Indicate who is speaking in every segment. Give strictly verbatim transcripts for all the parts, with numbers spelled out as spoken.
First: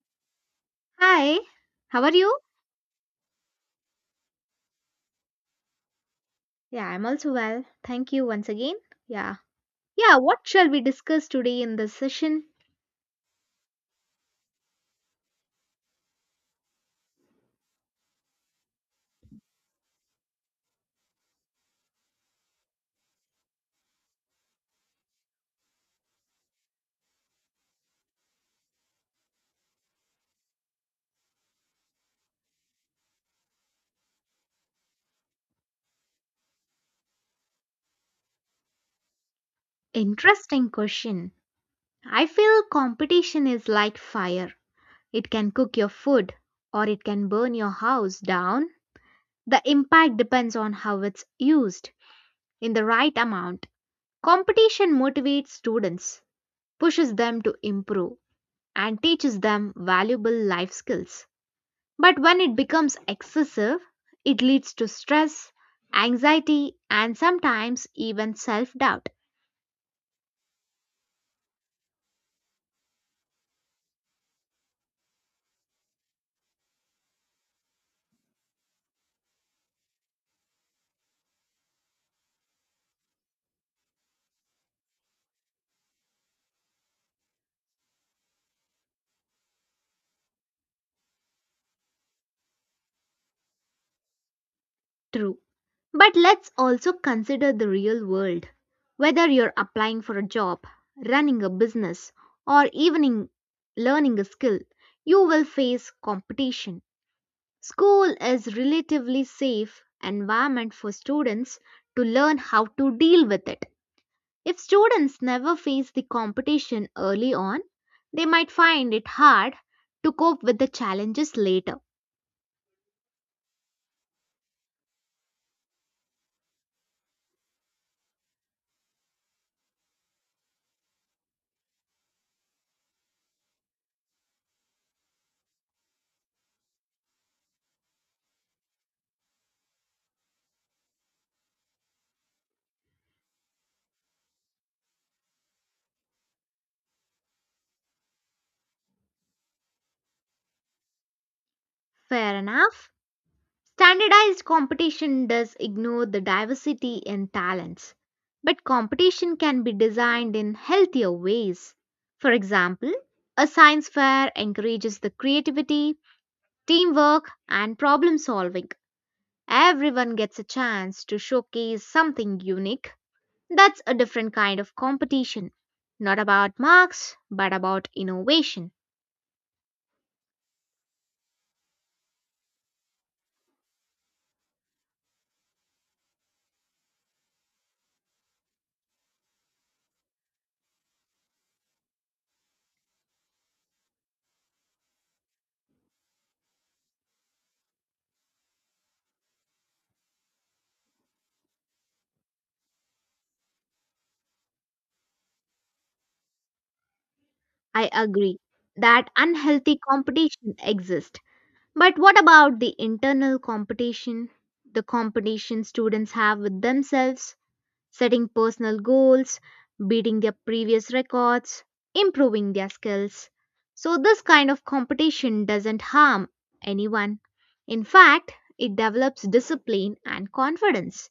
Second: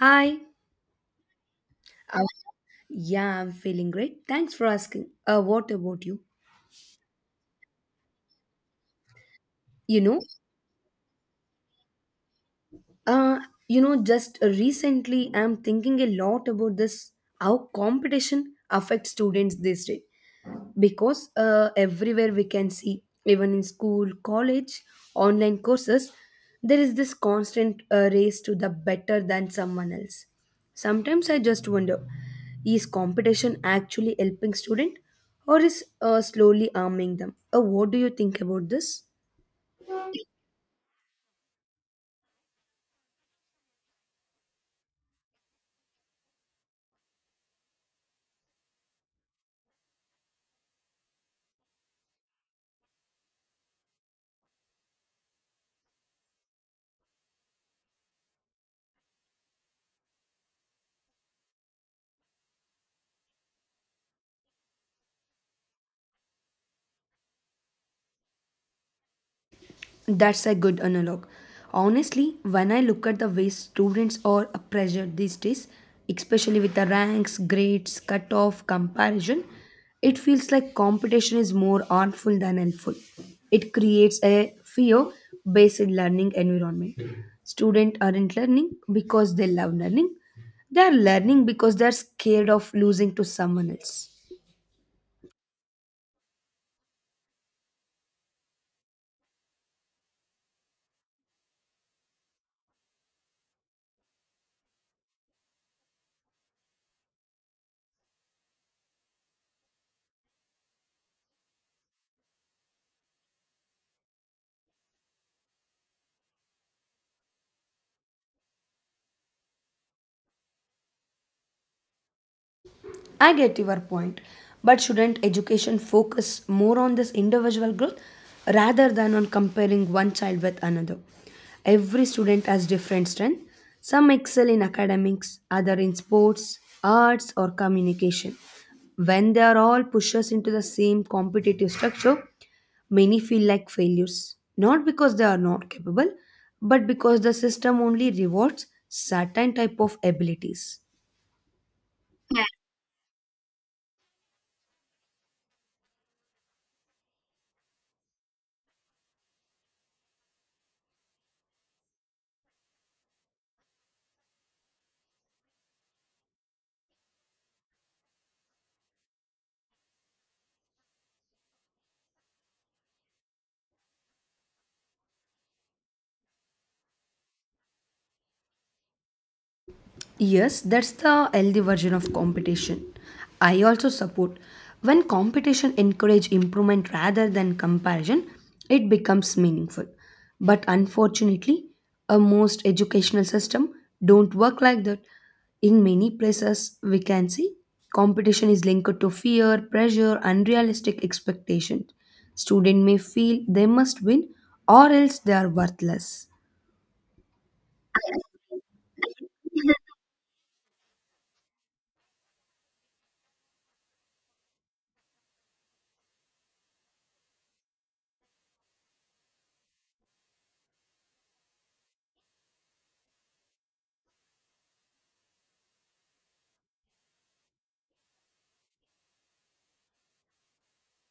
Speaker 1: Hi.
Speaker 2: Hi, how are
Speaker 1: Uh,
Speaker 2: you?
Speaker 1: yeah, I'm feeling great. Thanks for asking. Uh, what about you?
Speaker 2: Yeah, I'm also well. Thank you once again. Yeah.
Speaker 1: You
Speaker 2: Yeah,
Speaker 1: know,
Speaker 2: what shall we discuss today in this session?
Speaker 1: uh, you know, just recently I'm thinking a lot about this how competition affects students these days. Because uh, everywhere we can see, even in school, college, online courses, there is this constant uh, race to the better than someone else. Sometimes I just wonder, is competition actually helping student, or is uh, slowly arming them? Uh, what do you think about this?
Speaker 2: Interesting question. I feel competition is like fire. It can cook your food or it can burn your house down. The impact depends on how it's used in the right amount. Competition motivates students, pushes them to improve, and teaches them valuable life skills. But when it becomes excessive, it leads to stress, anxiety, and sometimes even self doubt.
Speaker 1: That's a good analog. Honestly, when I look at the way students are pressured these days, especially with the ranks, grades, cutoff, comparison, it feels like competition is more harmful than helpful. It creates a fear based learning environment. Students aren't learning because they love learning, they are learning because they are scared of losing to someone else.
Speaker 2: True. But let's also consider the real world. Whether you're applying for a job, running a business, or even in learning a skill, you will face competition. School is relatively safe environment for students to learn how to deal with it. If students never face the competition early on, they might find it hard to cope with the challenges later.
Speaker 1: I get your point, but shouldn't education focus more on this individual growth rather than on comparing one child with another? Every student has different strengths. Some excel in academics, other in sports, arts, or communication. When they are all pushers into the same competitive structure, many feel like failures, not because they are not capable, but because the system only rewards certain type of abilities.
Speaker 2: Fair enough. Standardized competition does ignore the diversity in talents, but competition can be designed in healthier ways. For example, a science fair encourages the creativity, teamwork, and problem solving. Everyone gets a chance to showcase something unique. That's a different kind of competition. Not about marks, but about innovation.
Speaker 1: Yes, that's the healthy version of competition. I also support when competition encourage improvement rather than comparison, it becomes meaningful. But unfortunately, a most educational system don't work like that. In many places, we can see competition is linked to fear, pressure, unrealistic expectations. Student may feel they must win or else they are worthless.
Speaker 2: I agree that unhealthy competition exists. But what about the internal competition? The competition students have with themselves, setting personal goals, beating their previous records, improving their skills. So, this kind of competition doesn't harm anyone. In fact, it develops discipline and confidence.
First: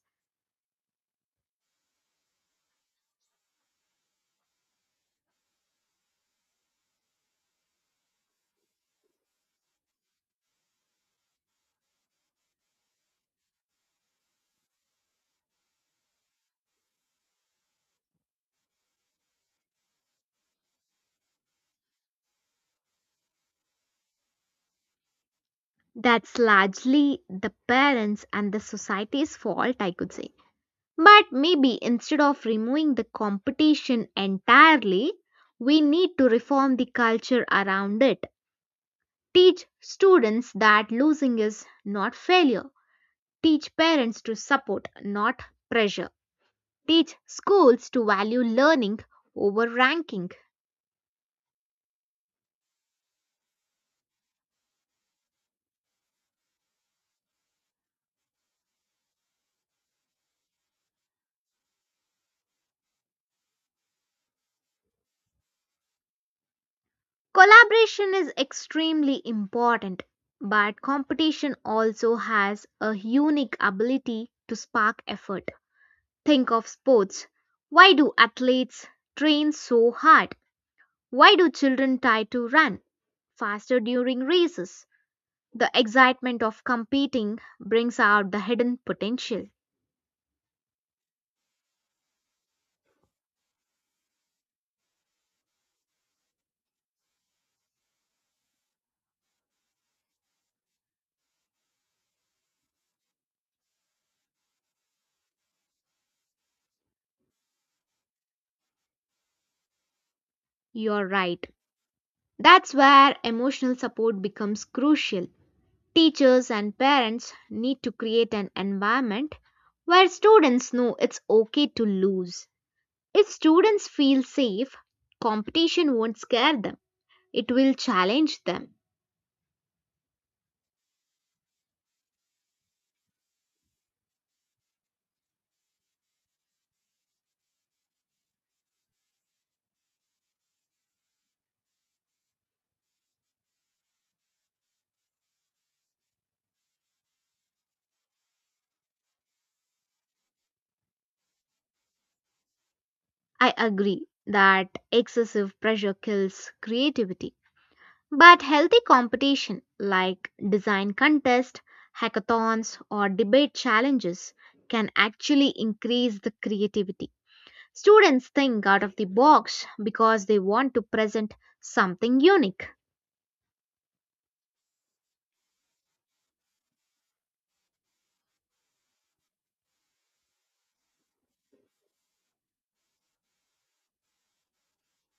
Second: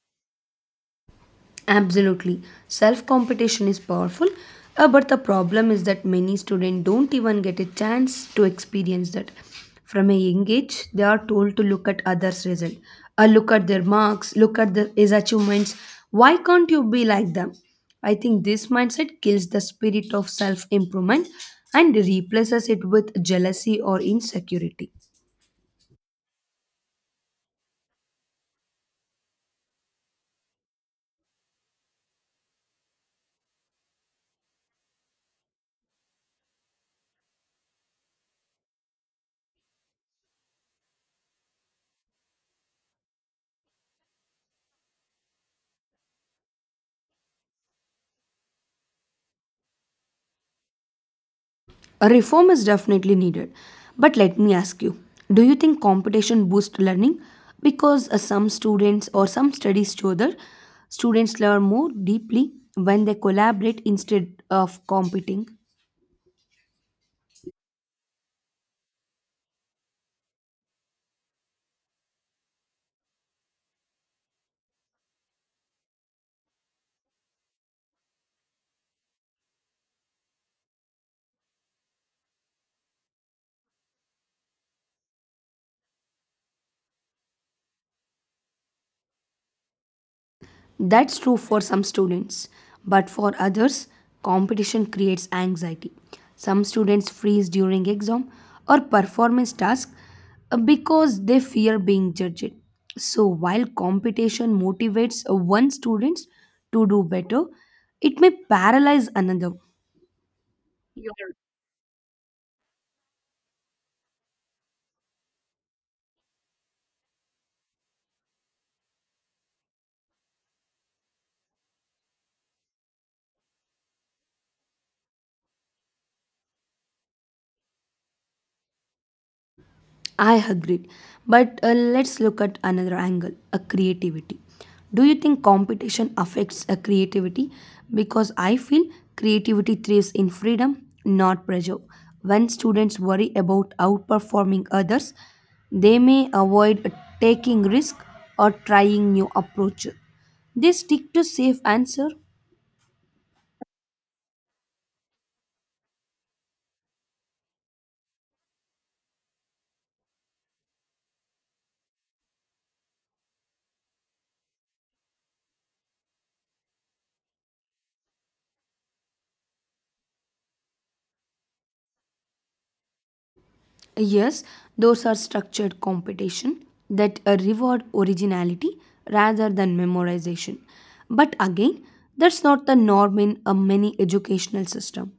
Speaker 1: Absolutely. Self competition is powerful, uh, but the problem is that many students don't even get a chance to experience that. From a young age, they are told to look at others' result, uh, look at their marks, look at their, his achievements. Why can't you be like them? I think this mindset kills the spirit of self improvement and replaces it with jealousy or insecurity.
Speaker 2: That's largely the parents and the society's fault, I could say. But maybe instead of removing the competition entirely, we need to reform the culture around it. Teach students that losing is not failure. Teach parents to support, not pressure. Teach schools to value learning over ranking.
Speaker 1: A reform is definitely needed. But let me ask you, do you think competition boosts learning? Because uh, some students or some studies show that students learn more deeply when they collaborate instead of competing.
Speaker 2: Collaboration is extremely important, but competition also has a unique ability to spark effort. Think of sports. Why do athletes train so hard? Why do children try to run faster during races? The excitement of competing brings out the hidden potential.
Speaker 1: That's true for some students, but for others, competition creates anxiety. Some students freeze during exam or performance task uh, because they fear being judged. So while competition motivates uh, one student to do better, it may paralyze another.
Speaker 2: You're right. That's where emotional support becomes crucial. Teachers and parents need to create an environment where students know it's okay to lose. If students feel safe, competition won't scare them, it will challenge them.
Speaker 1: I agree. But uh, let's look at another angle a creativity. Do you think competition affects a creativity? Because I feel creativity thrives in freedom, not pressure. When students worry about outperforming others, they may avoid taking risk or trying new approaches. They stick to safe answer.
Speaker 2: I agree that excessive pressure kills creativity, but healthy competition like design contests, hackathons, or debate challenges can actually increase the creativity. Students think out of the box because they want to present something unique.
Speaker 1: Yes, those are structured competition that uh, reward originality rather than memorization. But again, that's not the norm in a many educational system.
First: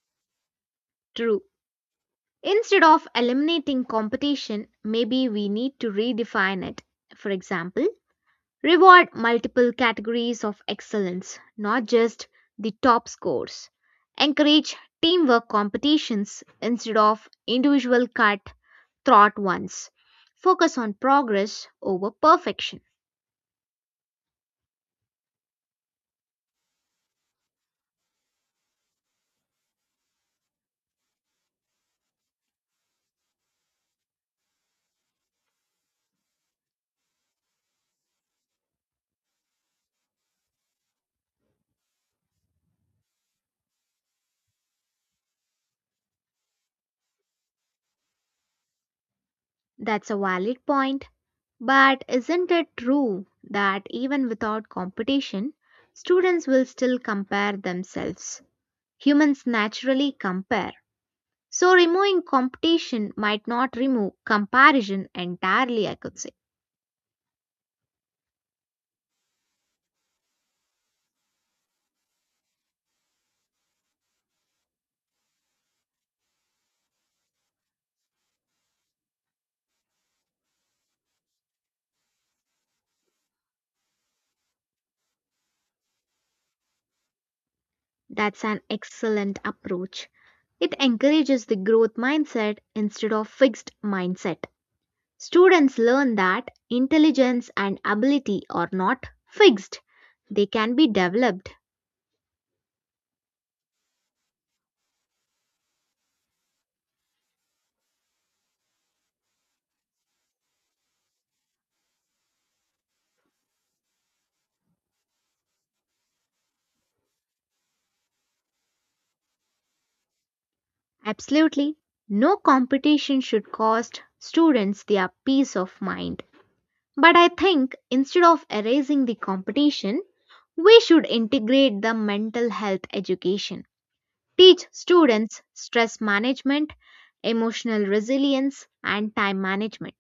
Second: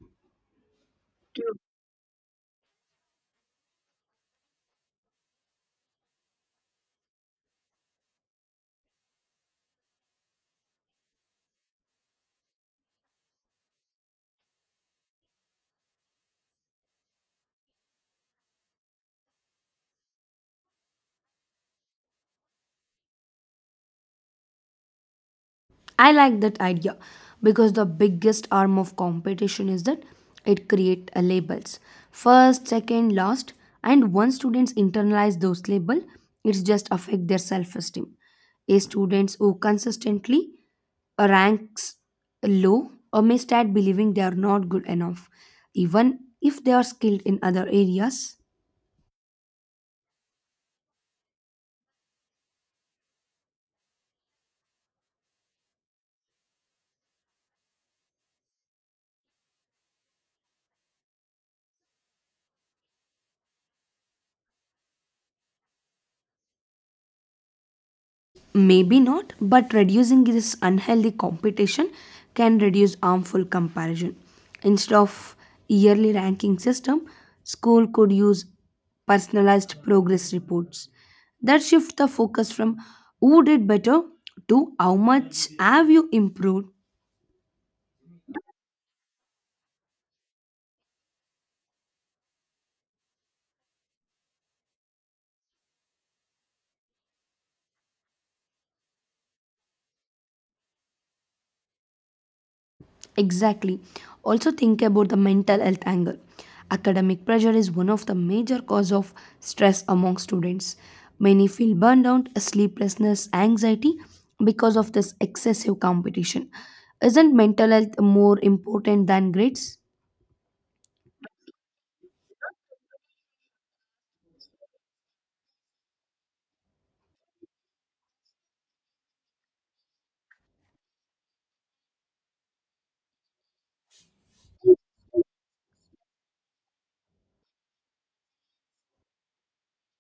Speaker 2: True. Instead of eliminating competition, maybe we need to redefine it. For example, reward multiple categories of excellence, not just the top scores. Encourage teamwork competitions instead of individual cut throat ones. Focus on progress over perfection.
Speaker 1: I like that idea because the biggest arm of competition is that it create a labels. First, second, last, and once students internalize those label, it's just affect their self-esteem. A students who consistently ranks low or may start believing they are not good enough, even if they are skilled in other areas.
Speaker 2: That's a valid point. But isn't it true that even without competition, students will still compare themselves? Humans naturally compare. So, removing competition might not remove comparison entirely, I could say.
Speaker 1: Maybe not, but reducing this unhealthy competition can reduce harmful comparison. Instead of yearly ranking system, school could use personalized progress reports that shift the focus from who did better to how much have you improved.
Speaker 2: That's an excellent approach. It encourages the growth mindset instead of fixed mindset. Students learn that intelligence and ability are not fixed, they can be developed.
Speaker 1: Exactly. Also think about the mental health angle. Academic pressure is one of the major cause of stress among students. Many feel burned out, sleeplessness, anxiety because of this excessive competition. Isn't mental health more important than grades?
Speaker 2: Absolutely. No competition should cost students their peace of mind. But I think instead of erasing the competition, we should integrate the mental health education. Teach students stress management, emotional resilience, and time management.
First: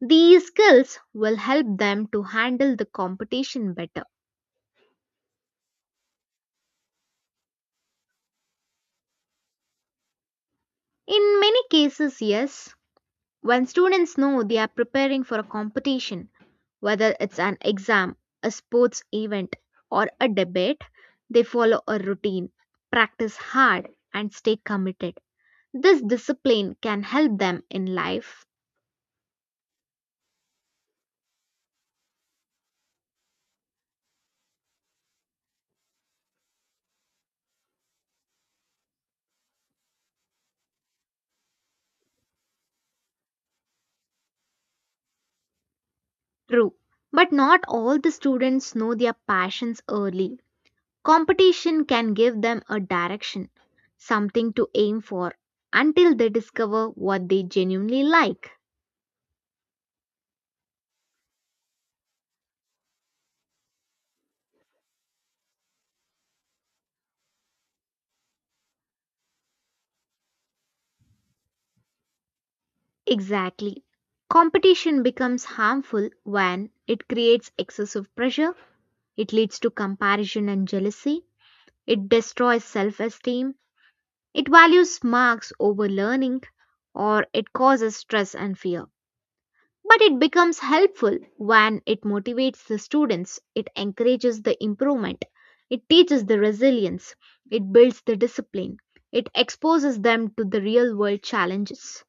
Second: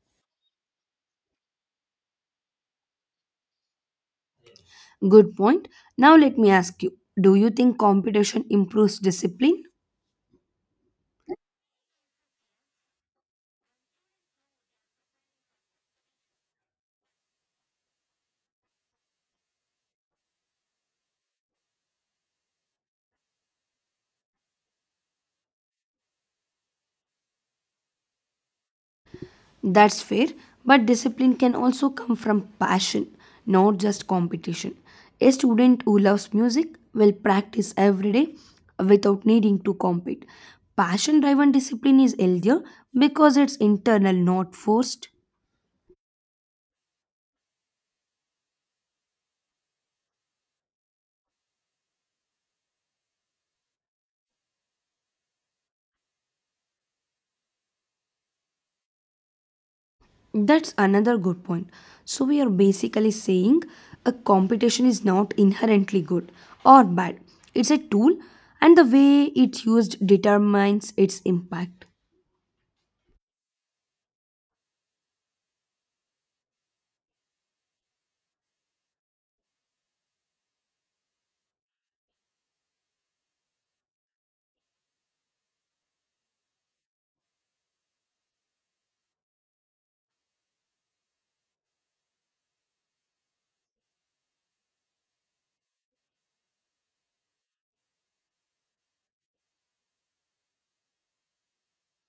Speaker 2: These skills will help them to handle the competition better.
Speaker 1: Good point. Now let me ask you, do you think competition improves discipline?
Speaker 2: In many cases, yes, when students know they are preparing for a competition, whether it's an exam, a sports event, or a debate, they follow a routine, practice hard, and stay committed. This discipline can help them in life,
Speaker 1: That's fair, but discipline can also come from passion, not just competition. A student who loves music will practice every day without needing to compete. Passion driven discipline is healthier because it's internal, not forced.
Speaker 2: true. But not all the students know their passions early. Competition can give them a direction, something to aim for, until they discover what they genuinely like.
Speaker 1: That's another good point. So, we are basically saying a competition is not inherently good or bad, it's a tool, and the way it's used determines its impact.
Speaker 2: Exactly. Competition becomes harmful when it creates excessive pressure, it leads to comparison and jealousy, it destroys self esteem, it values marks over learning, or it causes stress and fear. But it becomes helpful when it motivates the students, it encourages the improvement, it teaches the resilience, it builds the discipline, it exposes them to the real world challenges.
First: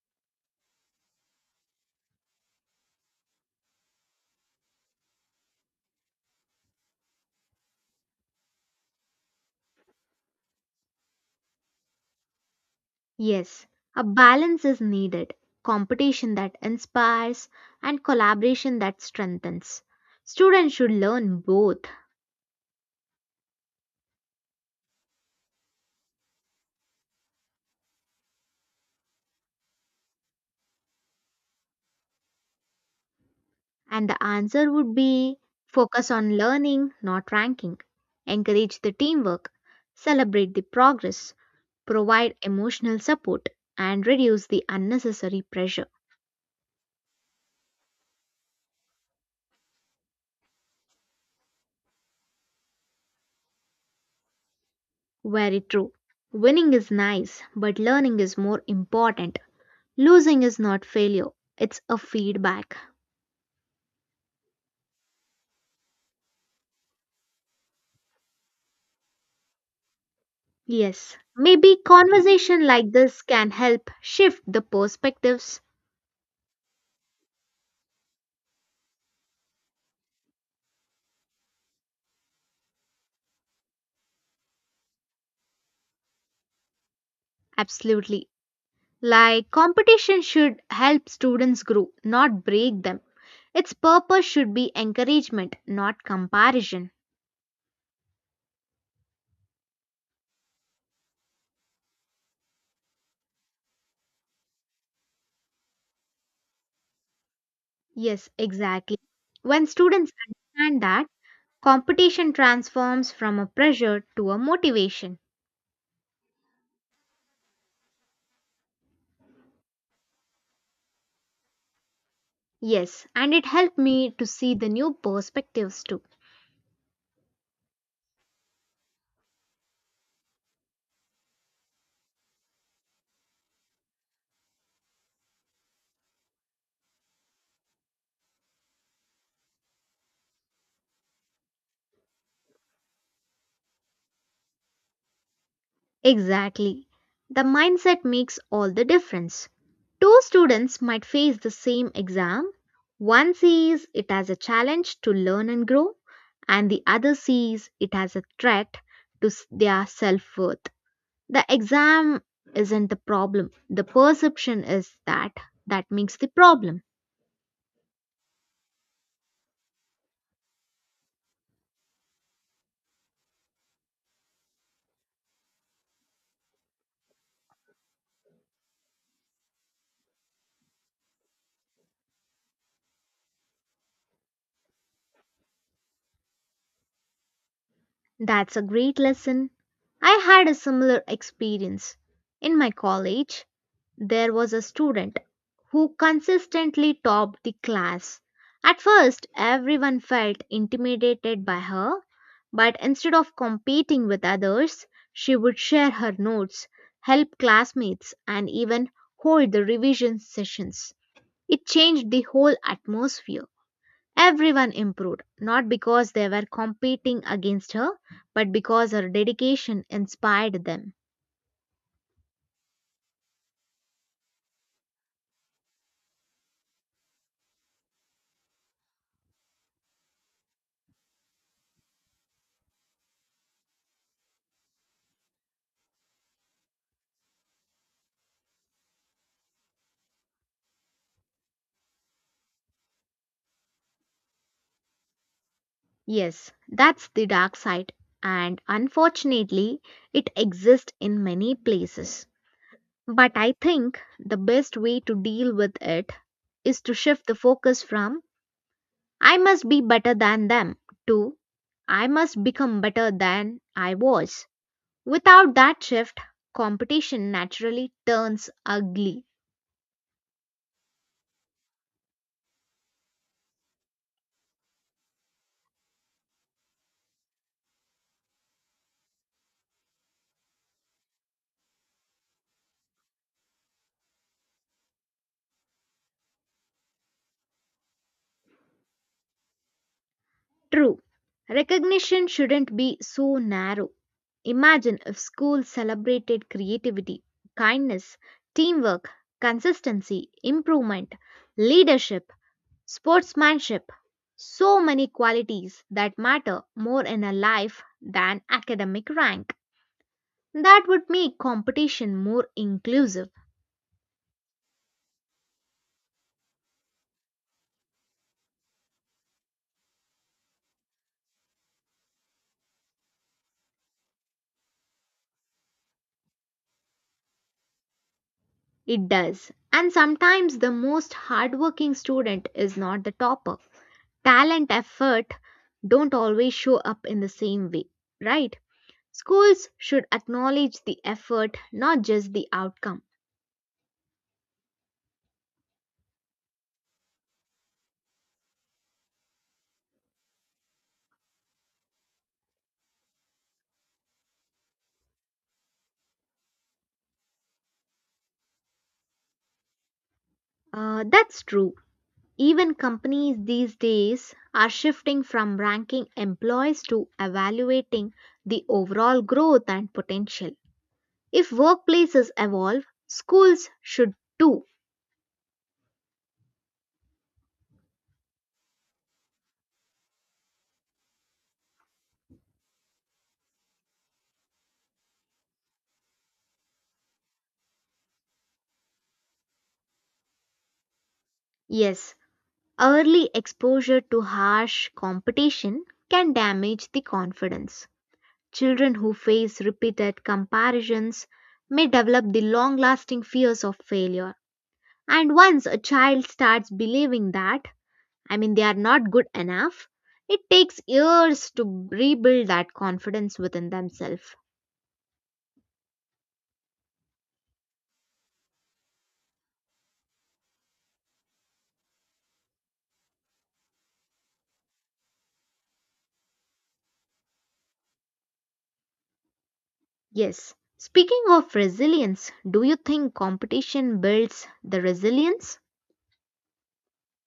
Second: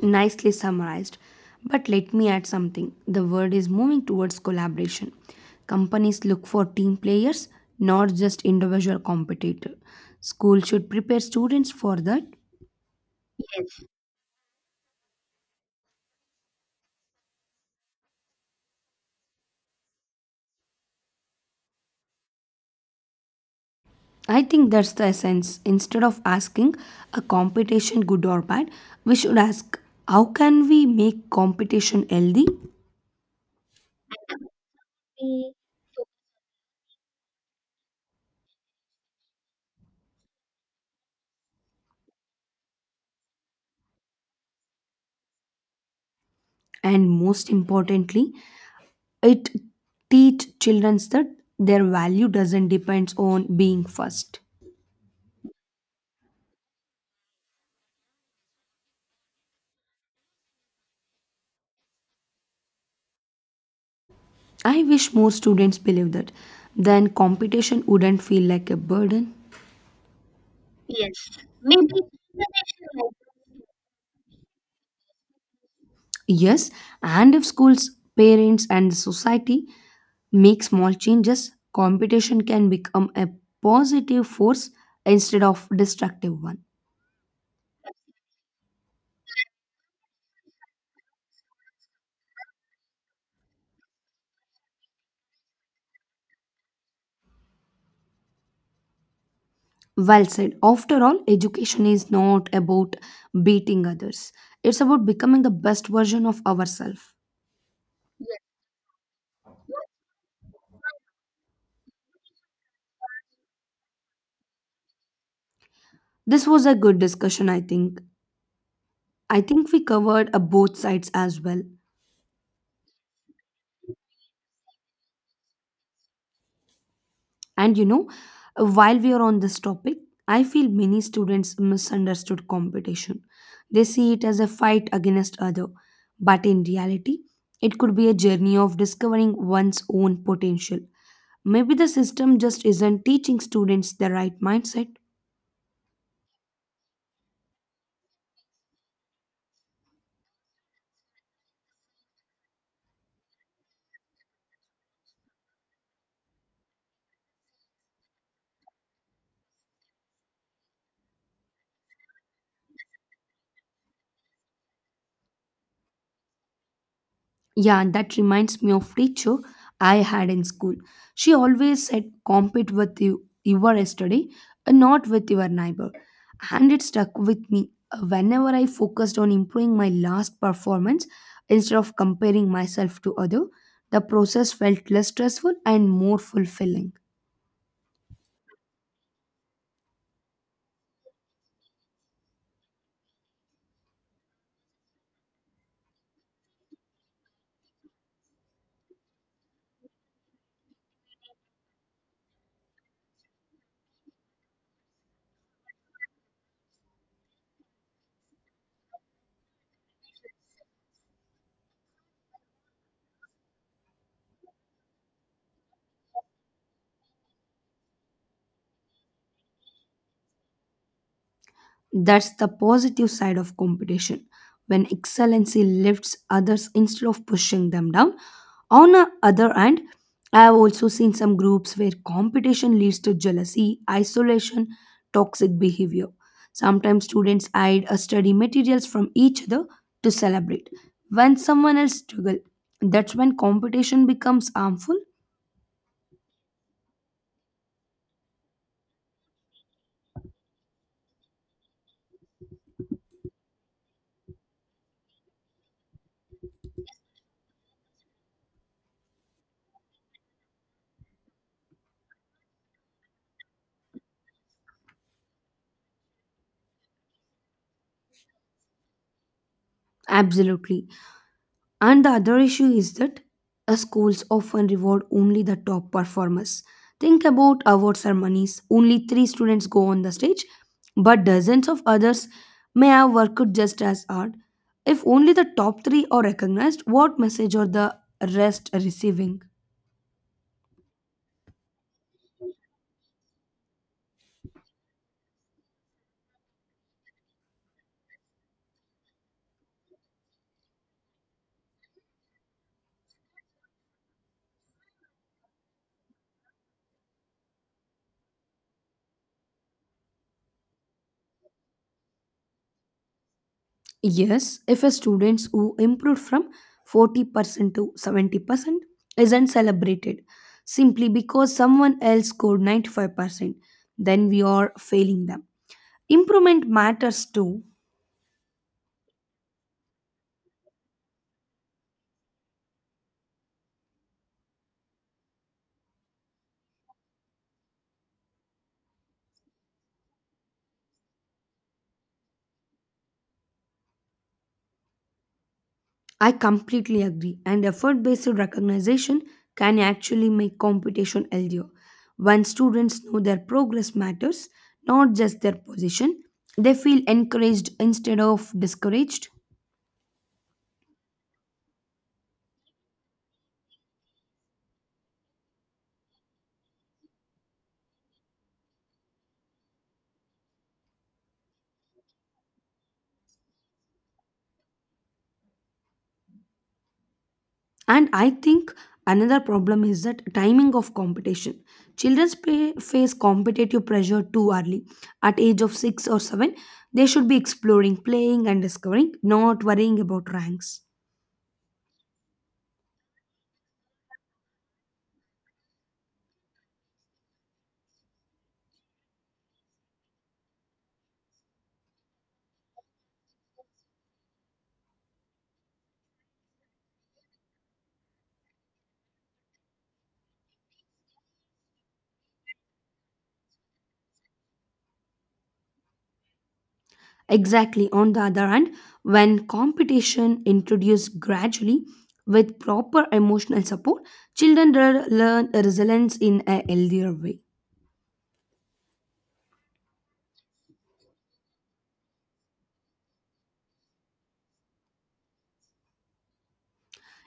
Speaker 1: Nicely summarized. But let me add something. The world is moving towards collaboration. Companies look for team players, not just individual competitor. School should prepare students for that.
Speaker 2: Yes, a balance is needed competition that inspires and collaboration that strengthens. Students should learn both,
Speaker 1: I think that's the essence. Instead of asking a competition good or bad, we should ask how can we make competition healthy.
Speaker 2: and the answer would be focus on learning, not ranking. Encourage the teamwork, celebrate the progress, provide emotional support, and reduce the unnecessary pressure.
Speaker 1: And most importantly, it teach children that their value doesn't depend on being first.
Speaker 2: Very true. Winning is nice, but learning is more important. Losing is not failure, it's a feedback.
Speaker 1: I wish more students believe that. Then competition wouldn't feel like a burden.
Speaker 2: Yes, maybe conversation like this can help shift the perspectives.
Speaker 1: Yes, and if schools, parents, and society make small changes, competition can become a positive force instead of destructive one.
Speaker 2: Absolutely. Like competition should help students grow, not break them. Its purpose should be encouragement, not comparison.
Speaker 1: Well said. After all, education is not about beating others. It's about becoming the best version of ourselves.
Speaker 2: Yes, exactly. When students understand that, competition transforms from a pressure to a motivation.
Speaker 1: This was a good discussion, I think. I think we covered uh, both sides as well.
Speaker 2: Yes, and it helped me to see the new perspectives too.
Speaker 1: And you know, while we are on this topic, I feel many students misunderstood competition. They see it as a fight against other, but in reality, it could be a journey of discovering one's own potential. Maybe the system just isn't teaching students the right mindset.
Speaker 2: Exactly. The mindset makes all the difference. Two students might face the same exam. One sees it as a challenge to learn and grow, and the other sees it as a threat to s- their self worth. The exam isn't the problem, the perception is that that makes the problem.
Speaker 1: Yeah, and that reminds me of teacher I had in school. She always said, "Compete with you, your yesterday and not with your neighbor." And it stuck with me. Whenever I focused on improving my last performance instead of comparing myself to other, the process felt less stressful and more fulfilling.
Speaker 2: That's a great lesson. I had a similar experience in my college. There was a student who consistently topped the class. At first, everyone felt intimidated by her, but instead of competing with others, she would share her notes, help classmates, and even hold the revision sessions. It changed the whole atmosphere. Everyone improved, not because they were competing against her, but because her dedication inspired them.
Speaker 1: That's the positive side of competition. When excellency lifts others instead of pushing them down. On the other hand, I have also seen some groups where competition leads to jealousy, isolation, toxic behavior. Sometimes students hide a study materials from each other to celebrate. When someone else struggles, that's when competition becomes harmful.
Speaker 2: Yes, that's the dark side, and unfortunately, it exists in many places. But I think the best way to deal with it is to shift the focus from I must be better than them to I must become better than I was. Without that shift, competition naturally turns ugly.
Speaker 1: Absolutely. And the other issue is that uh, schools often reward only the top performers. Think about award ceremonies. Only three students go on the stage, but dozens of others may have worked just as hard. If only the top three are recognized, what message are the rest receiving?
Speaker 2: True, recognition shouldn't be so narrow. Imagine if schools celebrated creativity, kindness, teamwork, consistency, improvement, leadership, sportsmanship. So many qualities that matter more in a life than academic rank. That would make competition more inclusive.
Speaker 1: Yes, if a students who improved from forty percent to seventy percent isn't celebrated simply because someone else scored ninety-five percent, then we are failing them. Improvement matters too.
Speaker 2: It does. And sometimes the most hardworking student is not the topper. Talent effort don't always show up in the same way, right? Schools should acknowledge the effort, not just the outcome.
Speaker 1: I completely agree, and effort based recognition can actually make competition healthier. When students know their progress matters, not just their position, they feel encouraged instead of discouraged.
Speaker 2: Uh, that's true. Even companies these days are shifting from ranking employees to evaluating the overall growth and potential. If workplaces evolve, schools should too.
Speaker 1: And I think another problem is that timing of competition. Children sp- face competitive pressure too early. At age of six or seven, they should be exploring, playing and discovering, not worrying about ranks.
Speaker 2: Yes, early exposure to harsh competition can damage the confidence. Children who face repeated comparisons may develop the long lasting fears of failure. And once a child starts believing that, I mean, they are not good enough, it takes years to rebuild that confidence within themselves.
Speaker 1: Exactly. On the other hand, when competition introduced gradually with proper emotional support, children re- learn resilience in a healthier way.
Speaker 2: Yes. Speaking of resilience, do you think competition builds the resilience?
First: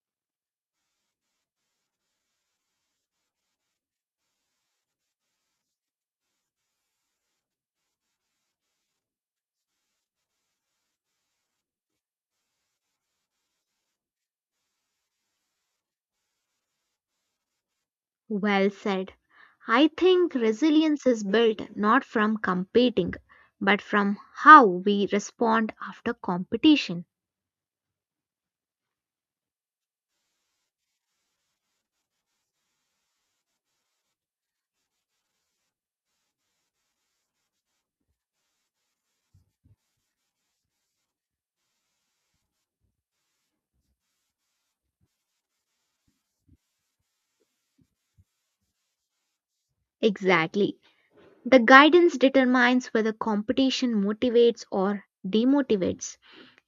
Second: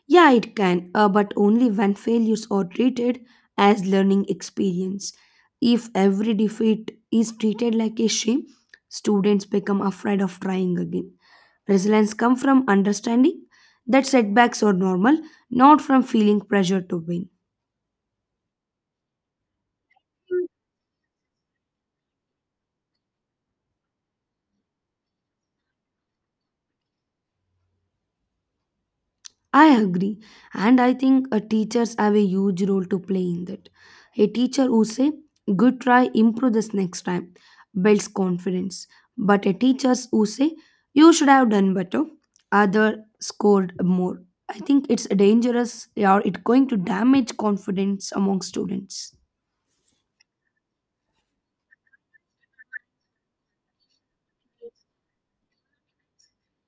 Speaker 1: Yeah, it can, uh, but only when failures are treated as learning experience. If every defeat is treated like a shame, students become afraid of trying again. Resilience comes from understanding that setbacks are normal, not from feeling pressure to win.
Speaker 2: Well said. I think resilience is built not from competing, but from how we respond after competition.
Speaker 1: I agree, and I think uh, teachers have a huge role to play in that. A teacher who say, "Good try, improve this next time," builds confidence. But a teachers who say, "You should have done better," other scored more. I think it's dangerous, or it going to damage confidence among students.
Speaker 2: Exactly. The guidance determines whether competition motivates or demotivates.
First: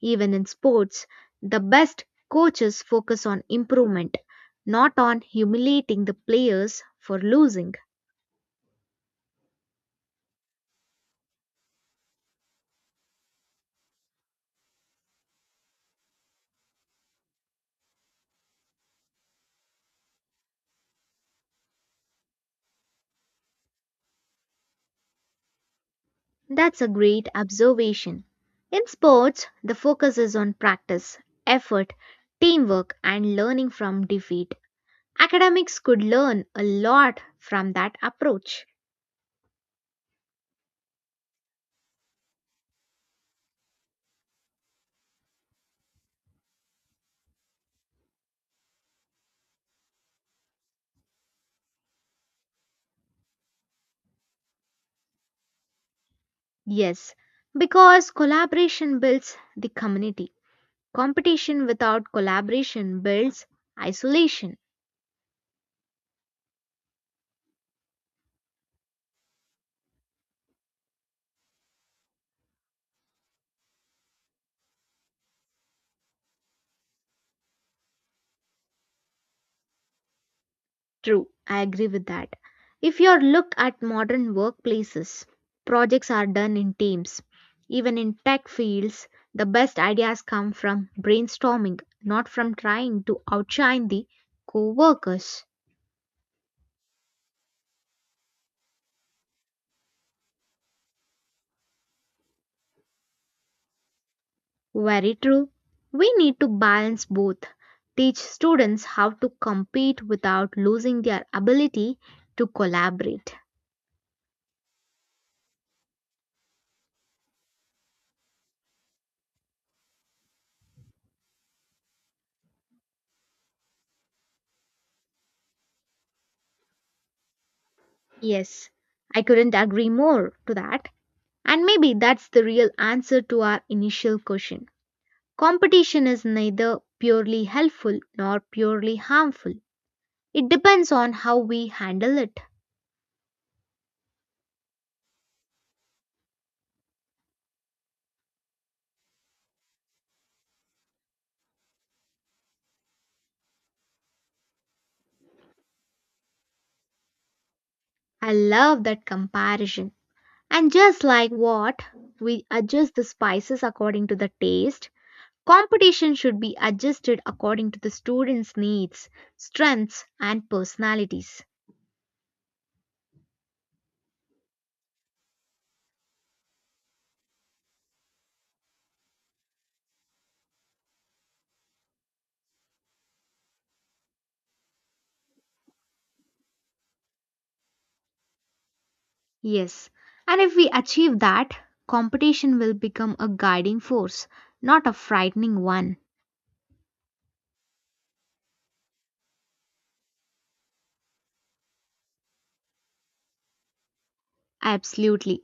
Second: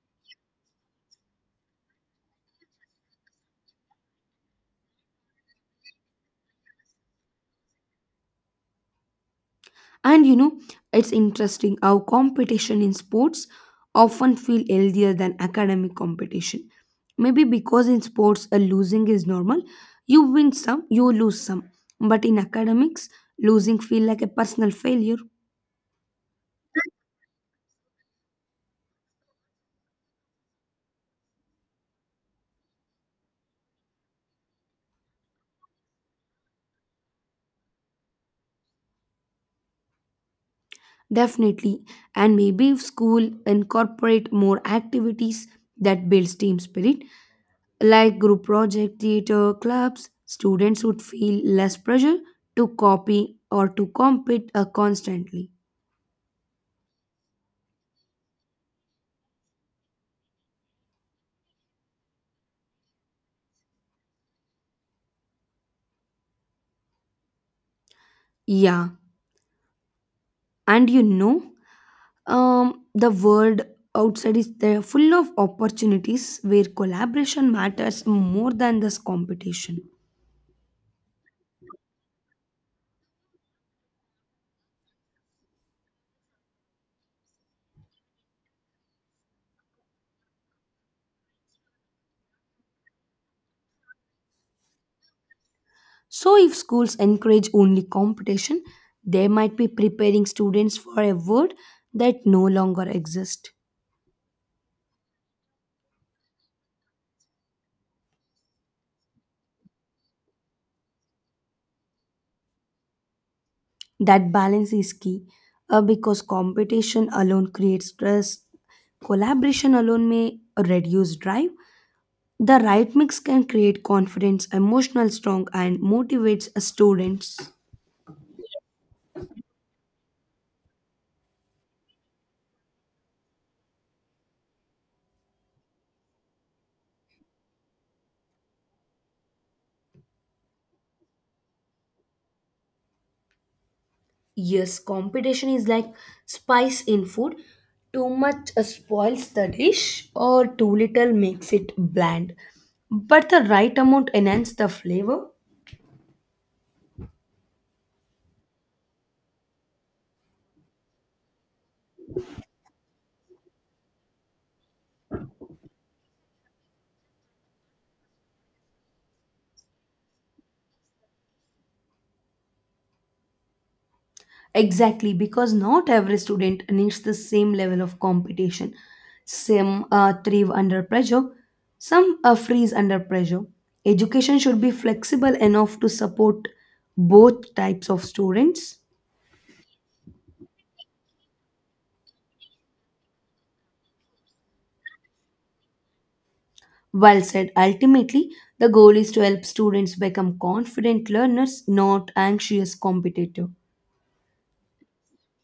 Speaker 2: Even in sports, the best coaches focus on improvement, not on humiliating the players for losing.
Speaker 1: And you know, it's interesting how competition in sports often feel healthier than academic competition. Maybe because in sports a losing is normal. You win some, you lose some. But in academics, losing feel like a personal failure.
Speaker 2: That's a great observation. In sports, the focus is on practice, effort, teamwork, and learning from defeat. Academics could learn a lot from that approach.
Speaker 1: Definitely. And maybe if school incorporate more activities that builds team spirit, like group project, theater, clubs, students would feel less pressure to copy or to compete uh, constantly.
Speaker 2: Yes, because collaboration builds the community. Competition without collaboration builds isolation.
Speaker 1: Yeah, and you know, um, the world outside is there full of opportunities where collaboration matters more than this competition.
Speaker 2: True, I agree with that. If you look at modern workplaces, projects are done in teams. Even in tech fields, the best ideas come from brainstorming, not from trying to outshine the co workers.
Speaker 1: So, if schools encourage only competition, they might be preparing students for a world that no longer exists.
Speaker 2: Very true. We need to balance both. Teach students how to compete without losing their ability to collaborate.
Speaker 1: That balance is key uh, because competition alone creates stress, collaboration alone may reduce drive. The right mix can create confidence, emotional strong, and motivates students.
Speaker 2: Yes, I couldn't agree more to that. And maybe that's the real answer to our initial question. Competition is neither purely helpful nor purely harmful. It depends on how we handle it.
Speaker 1: Yes, competition is like spice in food. Too much uh, spoils the dish, or too little makes it bland. But the right amount enhances the flavor.
Speaker 2: I love that comparison. And just like what, we adjust the spices according to the taste, competition should be adjusted according to the students' needs, strengths, and personalities.
Speaker 1: Exactly, because not every student needs the same level of competition. Some uh, thrive under pressure, some uh, freeze under pressure. Education should be flexible enough to support both types of students.
Speaker 2: Yes, and if we achieve that, competition will become a guiding force, not a frightening one.
Speaker 1: Well said, ultimately, the goal is to help students become confident learners, not anxious competitors.
Speaker 2: Absolutely.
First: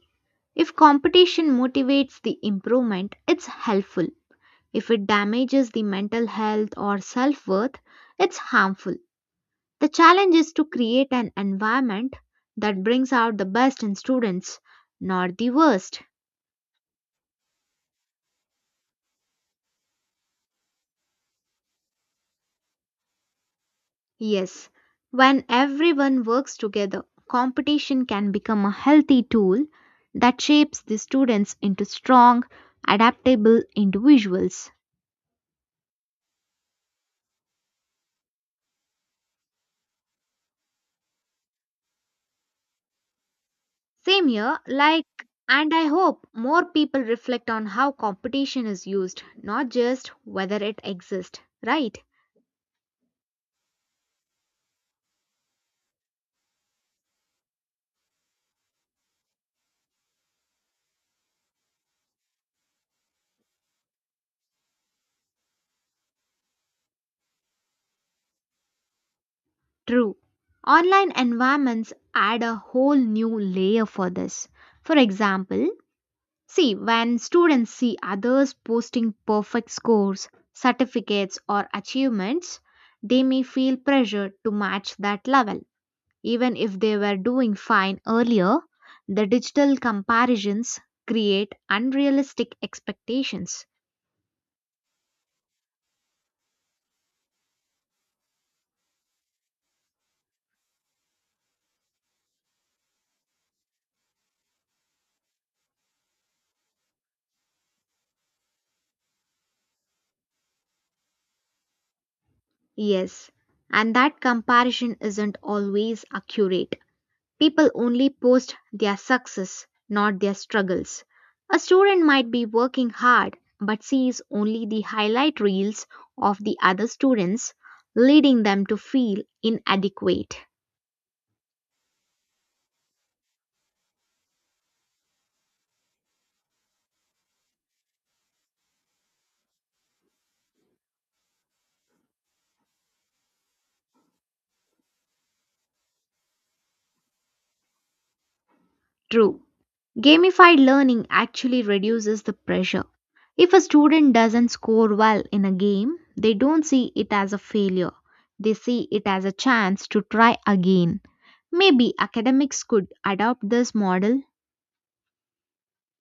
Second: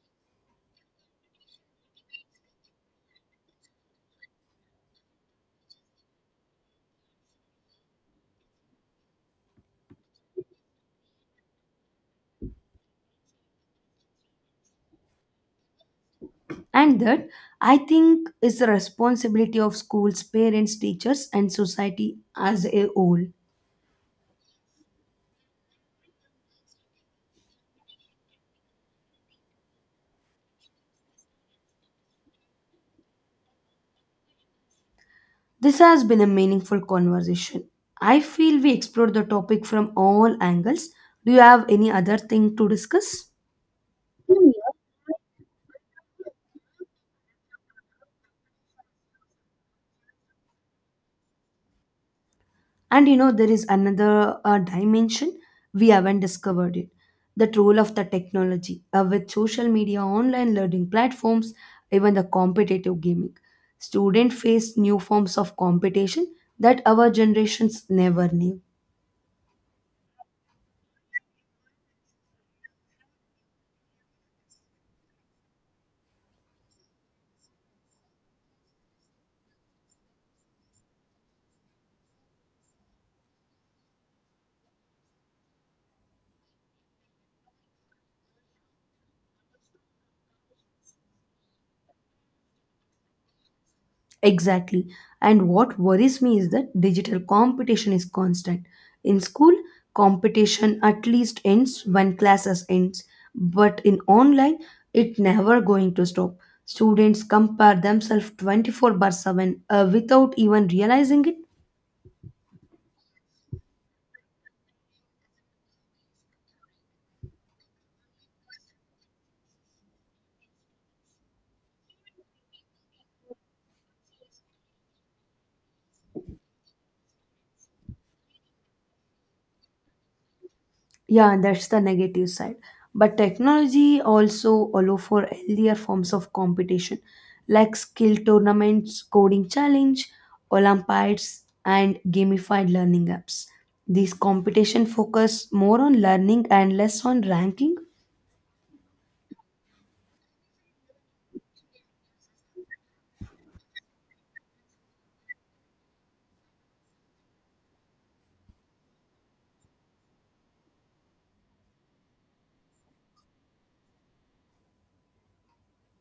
Speaker 2: If competition motivates the improvement, it's helpful. If it damages the mental health or self worth, it's harmful. The challenge is to create an environment that brings out the best in students, not the worst.
Speaker 1: And that, I think, is the responsibility of schools, parents, teachers, and society as a whole.
Speaker 2: Yes, when everyone works together, competition can become a healthy tool that shapes the students into strong, adaptable individuals.
Speaker 1: This has been a meaningful conversation. I feel we explored the topic from all angles. Do you have any other thing to discuss?
Speaker 2: Same here, like, and I hope more people reflect on how competition is used, not just whether it exists, right?
Speaker 1: And you know, there is another uh, dimension we haven't discovered it that role of the technology uh, with social media, online learning platforms, even the competitive gaming. Students face new forms of competition that our generations never knew.
Speaker 2: True. Online environments add a whole new layer for this. For example, see, when students see others posting perfect scores, certificates, or achievements, they may feel pressure to match that level. Even if they were doing fine earlier, the digital comparisons create unrealistic expectations.
Speaker 1: Exactly. And what worries me is that digital competition is constant. In school, competition at least ends when classes ends, but in online, it never going to stop. Students compare themselves twenty-four by seven uh, without even realizing it.
Speaker 2: Yes, and that comparison isn't always accurate. People only post their success, not their struggles. A student might be working hard but sees only the highlight reels of the other students, leading them to feel inadequate.
Speaker 1: Yeah, and that's the negative side. But technology also allow for healthier forms of competition, like skill tournaments, coding challenge, Olympiads, and gamified learning apps. These competition focus more on learning and less on ranking.
Speaker 2: True. Gamified learning actually reduces the pressure. If a student doesn't score well in a game, they don't see it as a failure. They see it as a chance to try again. Maybe academics could adopt this model.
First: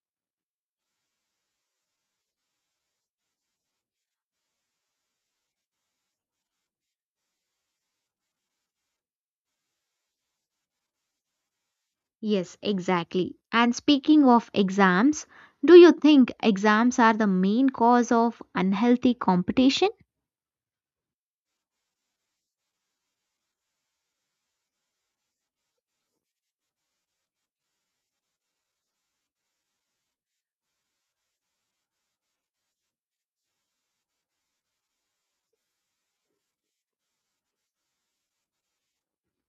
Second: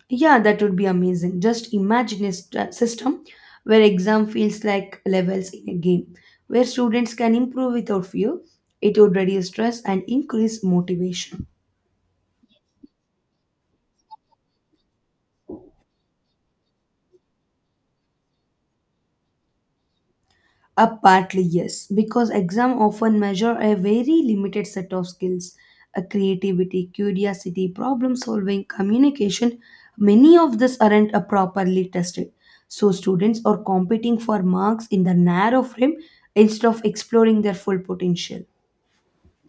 Speaker 1: Yeah, that would be amazing. Just imagine a st- system where exam feels like levels in a game, where students can improve without fear. It would reduce stress and increase motivation.
Speaker 2: Yes, exactly. And speaking of exams, do you think exams are the main cause of unhealthy competition?
Speaker 1: Uh, partly yes, because exam often measure a very limited set of skills, a creativity, curiosity, problem solving, communication. Many of these aren't uh, properly tested, so students are competing for marks in the narrow frame instead of exploring their full potential.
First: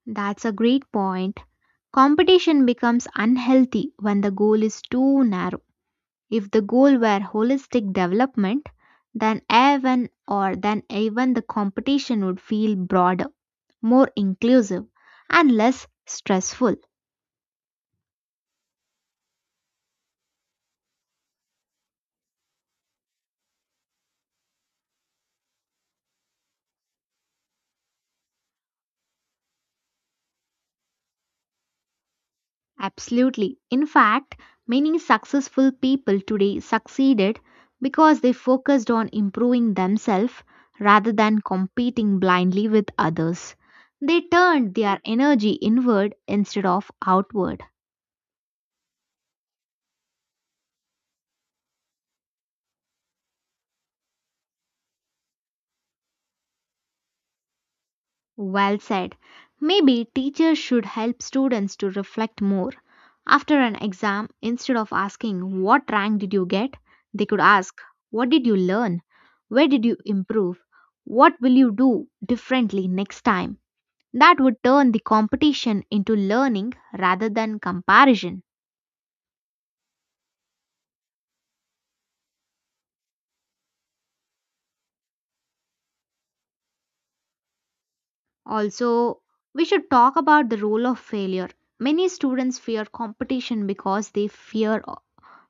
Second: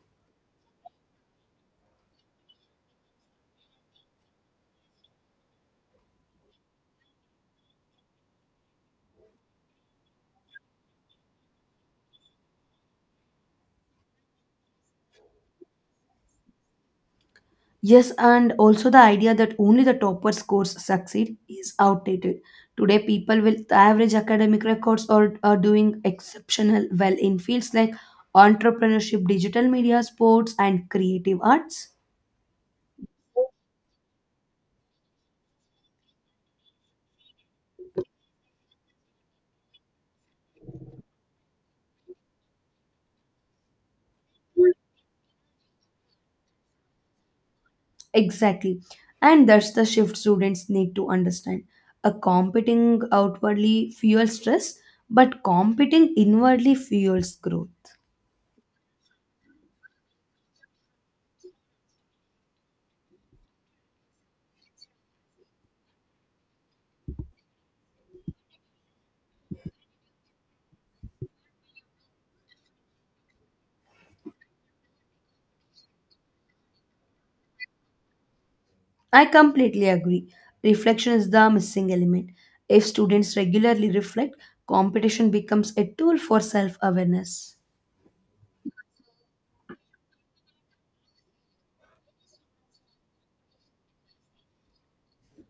Speaker 2: That's a great point. Competition becomes unhealthy when the goal is too narrow. If the goal were holistic development, then even or then even the competition would feel broader, more inclusive, and less stressful.
Speaker 1: Yes, and also the idea that only the topper scores succeed is outdated. Today, people with average academic records are, are doing exceptional well in fields like entrepreneurship, digital media, sports, and creative arts.
Speaker 2: Absolutely. In fact, many successful people today succeeded because they focused on improving themselves rather than competing blindly with others. They turned their energy inward instead of outward.
Speaker 1: Exactly. And that's the shift students need to understand. A competing outwardly fuels stress, but competing inwardly fuels growth.
Speaker 2: Well said. Maybe teachers should help students to reflect more. After an exam, instead of asking, "What rank did you get?" they could ask, "What did you learn? Where did you improve? What will you do differently next time?" That would turn the competition into learning rather than comparison.
Speaker 1: I completely agree. Reflection is the missing element. If students regularly reflect, competition becomes a tool for self awareness.
Speaker 2: Also, we should talk about the role of failure. Many students fear competition because they fear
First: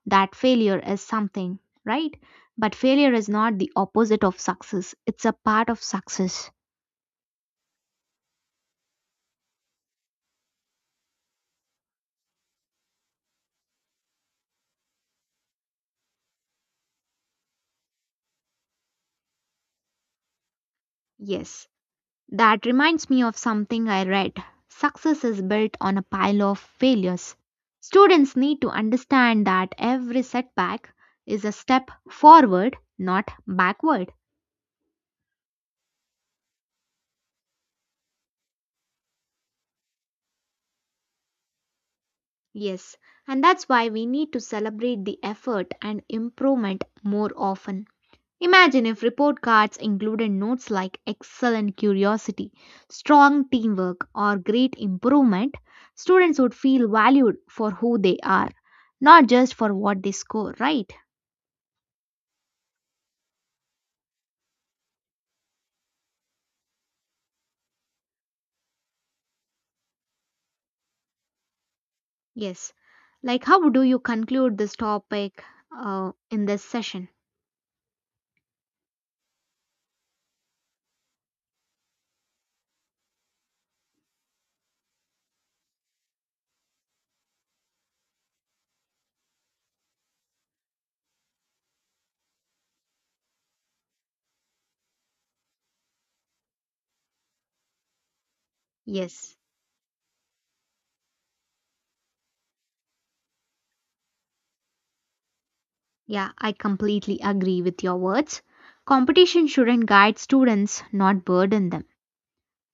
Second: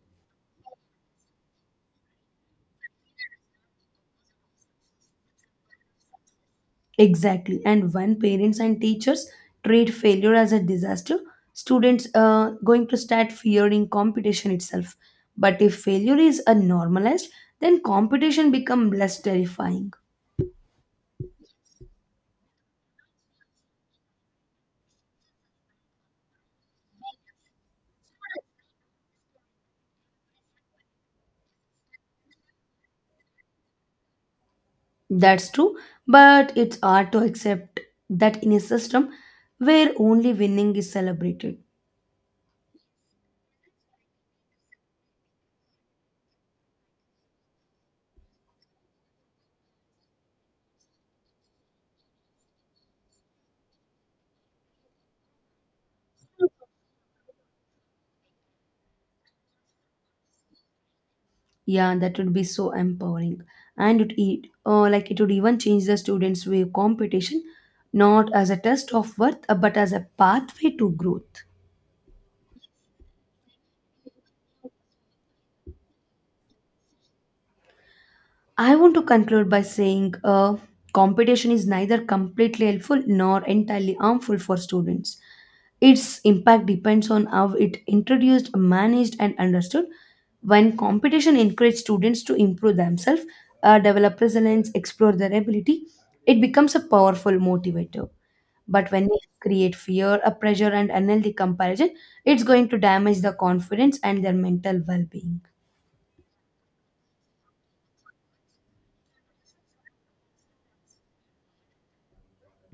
Speaker 2: that failure is something, right? But failure is not the opposite of success, it's a part of success.
Speaker 1: Exactly. And when parents and teachers treat failure as a disaster, students are going to start fearing competition itself. But if failure is uh, normalized, then competition becomes less terrifying.
Speaker 2: Yes, that reminds me of something I read. Success is built on a pile of failures. Students need to understand that every setback is a step forward, not backward.
Speaker 1: That's true, but it's hard to accept that in a system where only winning is celebrated.
Speaker 2: Yes, and that's why we need to celebrate the effort and improvement more often. Imagine if report cards included notes like excellent curiosity, strong teamwork, or great improvement. Students would feel valued for who they are, not just for what they score, right?
Speaker 1: Yeah, that would be so empowering. And it, it uh, like it would even change the students' view of competition, not as a test of worth, uh, but as a pathway to growth.
Speaker 2: Yes. Like, how do you conclude this topic uh, in this session?
Speaker 1: I want to conclude by saying uh, competition is neither completely helpful nor entirely harmful for students. Its impact depends on how it introduced, managed, and understood. When competition encourages students to improve themselves, uh, develop resilience, explore their ability, it becomes a powerful motivator. But when we
Speaker 2: Yes.
Speaker 1: create fear, a pressure, and unhealthy comparison, it's going to damage the confidence and their mental well being.
Speaker 2: Yeah, I completely agree with your words. Competition shouldn't guide students, not burden them.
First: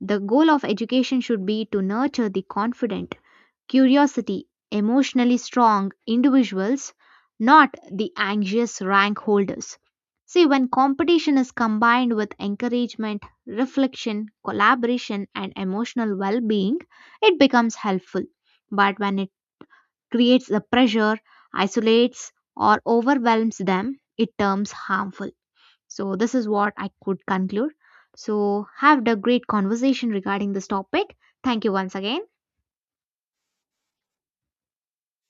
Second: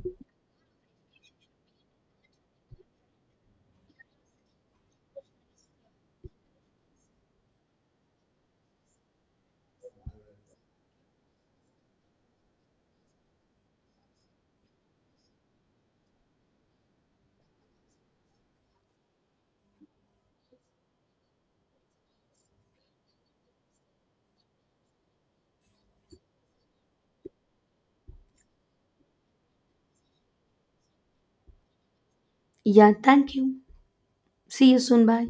Speaker 2: The goal of education should be to nurture the confident curiosity, emotionally strong individuals, not the anxious rank holders. See, when competition is combined with encouragement, reflection, collaboration, and emotional well being, it becomes helpful. But when it creates the pressure, isolates, or overwhelms them, it turns harmful. So, this is what I could conclude. So, have a great conversation regarding this topic. Thank you once again.
Speaker 1: Yeah, thank you. See you soon. Bye.